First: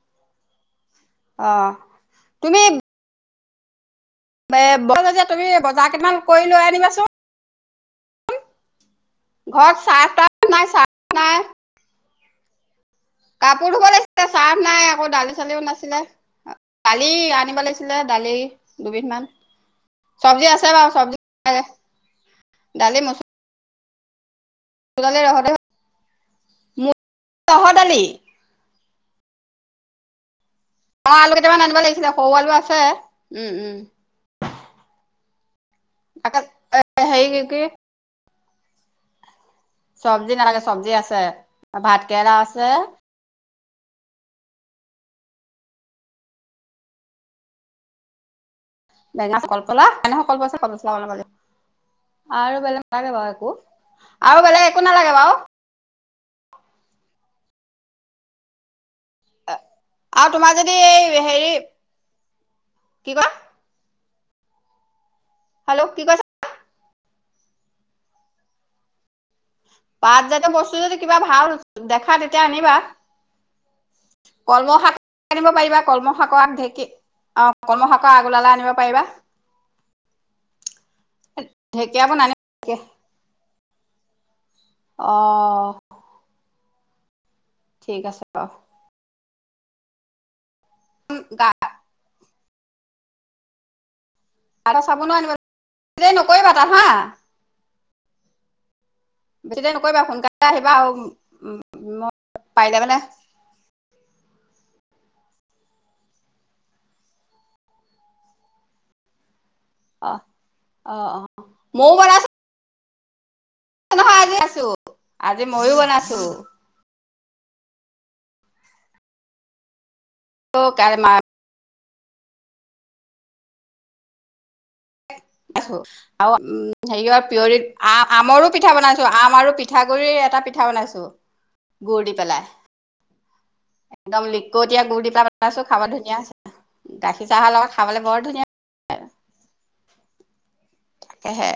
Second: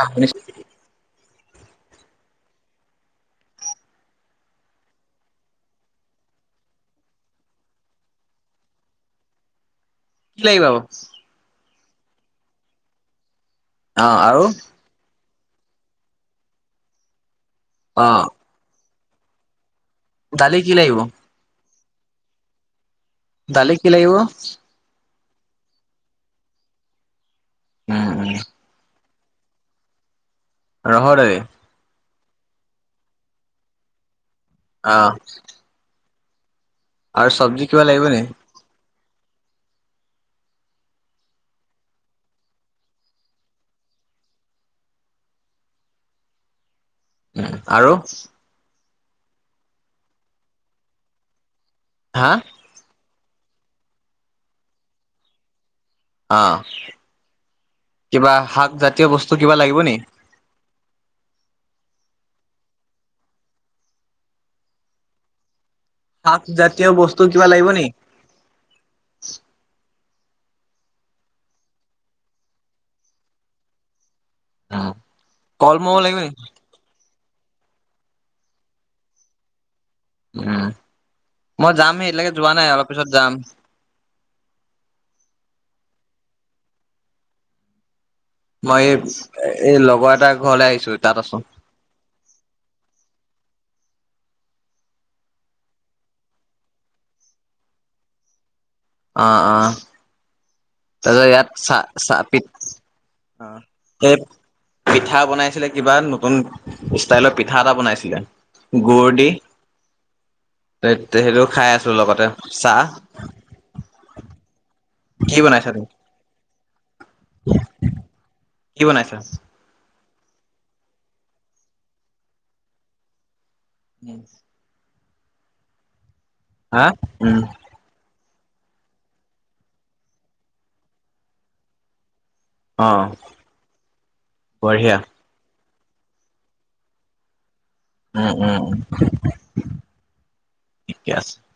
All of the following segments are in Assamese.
অ' নিশ্চয় অ তুমি বল যে তুমি বজাৰ কেইটমান কৰি লৈ আনিবাচোন ঘৰত চাৰ্ফ তাৰ্ফ কি লাগিব নাই বাৰু চাৰ্ফ নাই কাপোৰ ধুব অ লাগিছিলে আৰু চাহ নাই আকৌ দালি চালিও নাছিলে দালি আনিব লাগছিলে অ দালি দুবিধ মান চব্জি দালি আছে কি বাৰু লাগিব চব্জি ডালি মছলা দালিক কি লাগিব [unintelligible] ৰহদালি উম উম ৰহৰ অ' আলু দালি কেইটামান আনিব লাগিছিলে সৰু আলু আছে উম উম অ'হ [unintelligible] আৰু কি কি চব্জি কিবা লাগিব নে চব্জি নালাগে চব্জি আছে ভাত কেৰেলা আছে উম আৰু বেঙা কলপচলা বেঙা কলপচলা বনাব হা আৰু বেলেগ নে আৰু বোলে একো নালাগে বাৰু অ' কিবা শাক জাতীয় বস্তু কিবা লাগিব নি আৰু তোমাৰ যদি এই হেৰি কি কয় হেল্ল' কি কৈছ এতিয়া বস্তু কিবা লাগিব নেকি পাতজাতীয় বস্তু যদি কিবা ভাল দেখা তেতিয়া আনিবা কলমৌ শাক আনিব পাৰিবা কলমৌ লাগিব নি শাক আৰু ঢেঁকি অ' অকমান সৰকে আগবেলালে আনিব পাৰিবা উম মই যাম ঢেকীয়াবোৰ সেইিলকে নানি যোৱা নাই অলপ পিছত যাম অ' ঠিক আছে বাৰু মই এই এই লগৰ এটাৰ ঘৰলে আহিছো তাত আছো গা গাধোৱা চাবোনো আনিব লাগিব বেছি দেৰি নকৰিবা তাত হা বেছি দেৰি নকৰিবা সোনকালে আহিবা আৰু তহতৰ ইয়াত চা মই চা পাৰিলে মানে পিক পিঠা বনাইছিলে কিবা নতুন ষ্টাইলৰ পিঠা এটা বনাইছিলে গুৰ দি অ অ অ সেইটো খাই ময়ো আছো বনাইছো লগতে চাহ নহয় আজি আছোঁ। কি আজি বনাইছা ময়ো তুমি? বনাইছো। কি বনাইছা? [unintelligible] উম, উম [unintelligible] আমৰো পিঠা বনাইছোঁ আম আৰু পিঠাগুড়িৰ এটা পিঠা বনাইছোঁ গুড় দি পেলাই। অ একদম লিকটীয়া বঢ়িয়া গুড় দি [unintelligible] বনাইছো। খাব ধুনীয়া হৈছে গাখীৰ চাহৰ লগত খাবলৈ বৰ ধুনীয়া উম-উম-উম তাকেহে।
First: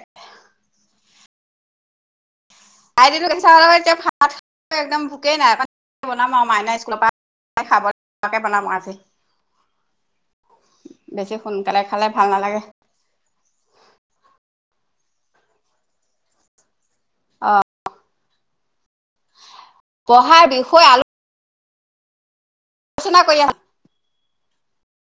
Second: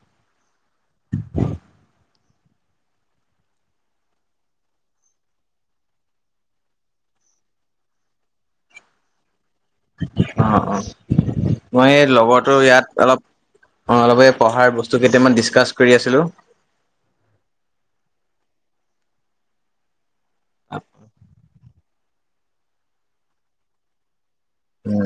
[unintelligible] দিলো গাখীৰ চাহৰ লগত এতিয়া ভাত খাবলৈ একদম ভোকেই নাই [unintelligible] বনাম আৰু মাইনা স্কুলৰ পা [unintelligible] বনাম আজি। অ', অ', বেছি সোনকালে মই খালে এই ভাল লগৰটো নালাগে ইয়াত অলপ অ, অলপ এই পঢ়াৰ বস্তু কেইটামান ডিছকাছ কৰি আছিলো। অ', পঢ়া বিষয় আলো আলোচনা কৰিলে [unintelligible] উম